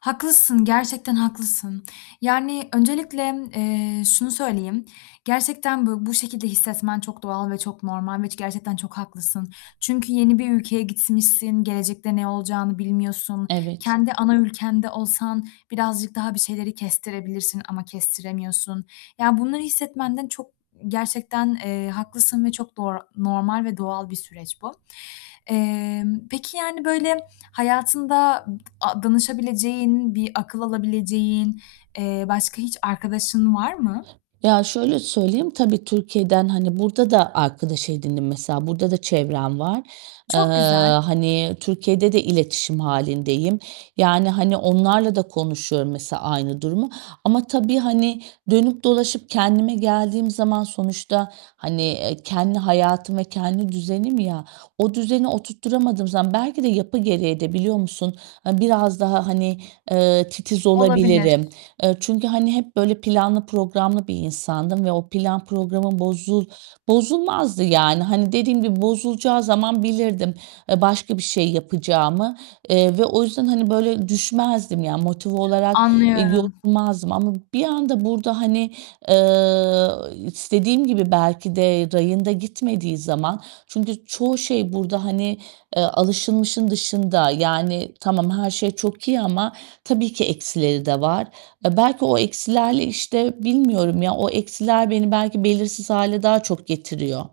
Haklısın, gerçekten haklısın, yani, öncelikle, eee, şunu söyleyeyim, gerçekten bu bu şekilde hissetmen çok doğal ve çok normal ve ç gerçekten çok haklısın. Çünkü yeni bir ülkeye gitmişsin, gelecekte ne olacağını bilmiyorsun, Evet. kendi ana ülkende olsan birazcık daha bir şeyleri kestirebilirsin ama kestiremiyorsun, yani, bunları hissetmenden çok gerçekten, eee, haklısın ve çok doğr normal ve doğal bir süreç bu. Emm, peki, yani, böyle hayatında ıp t danışabileceğin, bir akıl alabileceğin, eee, başka hiç arkadaşın var mı? Ya, şöyle söyleyeyim, tabii Türkiye'den, hani, burada da arkadaş edindim, mesela, burada da çevrem var. Eee, Çok güzel. hani, Türkiye'de de iletişim hâlindeyim, yani, hani, onlarla da konuşuyorum, mesela, aynı durumu ama tabii, hani, dönüp dolaşıp kendime geldiğim zaman sonuçta, hani, eee, kendi hayatım ve kendi düzenim ya, o düzeni oturtturamadığım zaman belki de yapı gereği de biliyor musun a biraz daha, hani, eee, titiz Olabilir. olabilirim. Eee, çünkü, hani, hep böyle planlı programlı bir insandım ve o plan programım bozul bozulmazdı yani. Hani, dediğim gibi bozulacağı zaman bilirdim e başka bir şey yapacağımı, eee, ve o yüzden, hani, böyle düşmezdim, yani, motive olarak e Anlıyorum. yorulmazdım ama bir anda burada, hani, eee, istediğim gibi belki de rayında gitmediği zaman çünkü çoğu şey burada, hani, eee, alışılmışın dışında. Yani tamam, her şey çok iyi ama tabii ki eksileri de var. A belki o eksilerle, işte, bilmiyorum ya o eksiler beni belki belirsiz hâle daha çok getiriyor.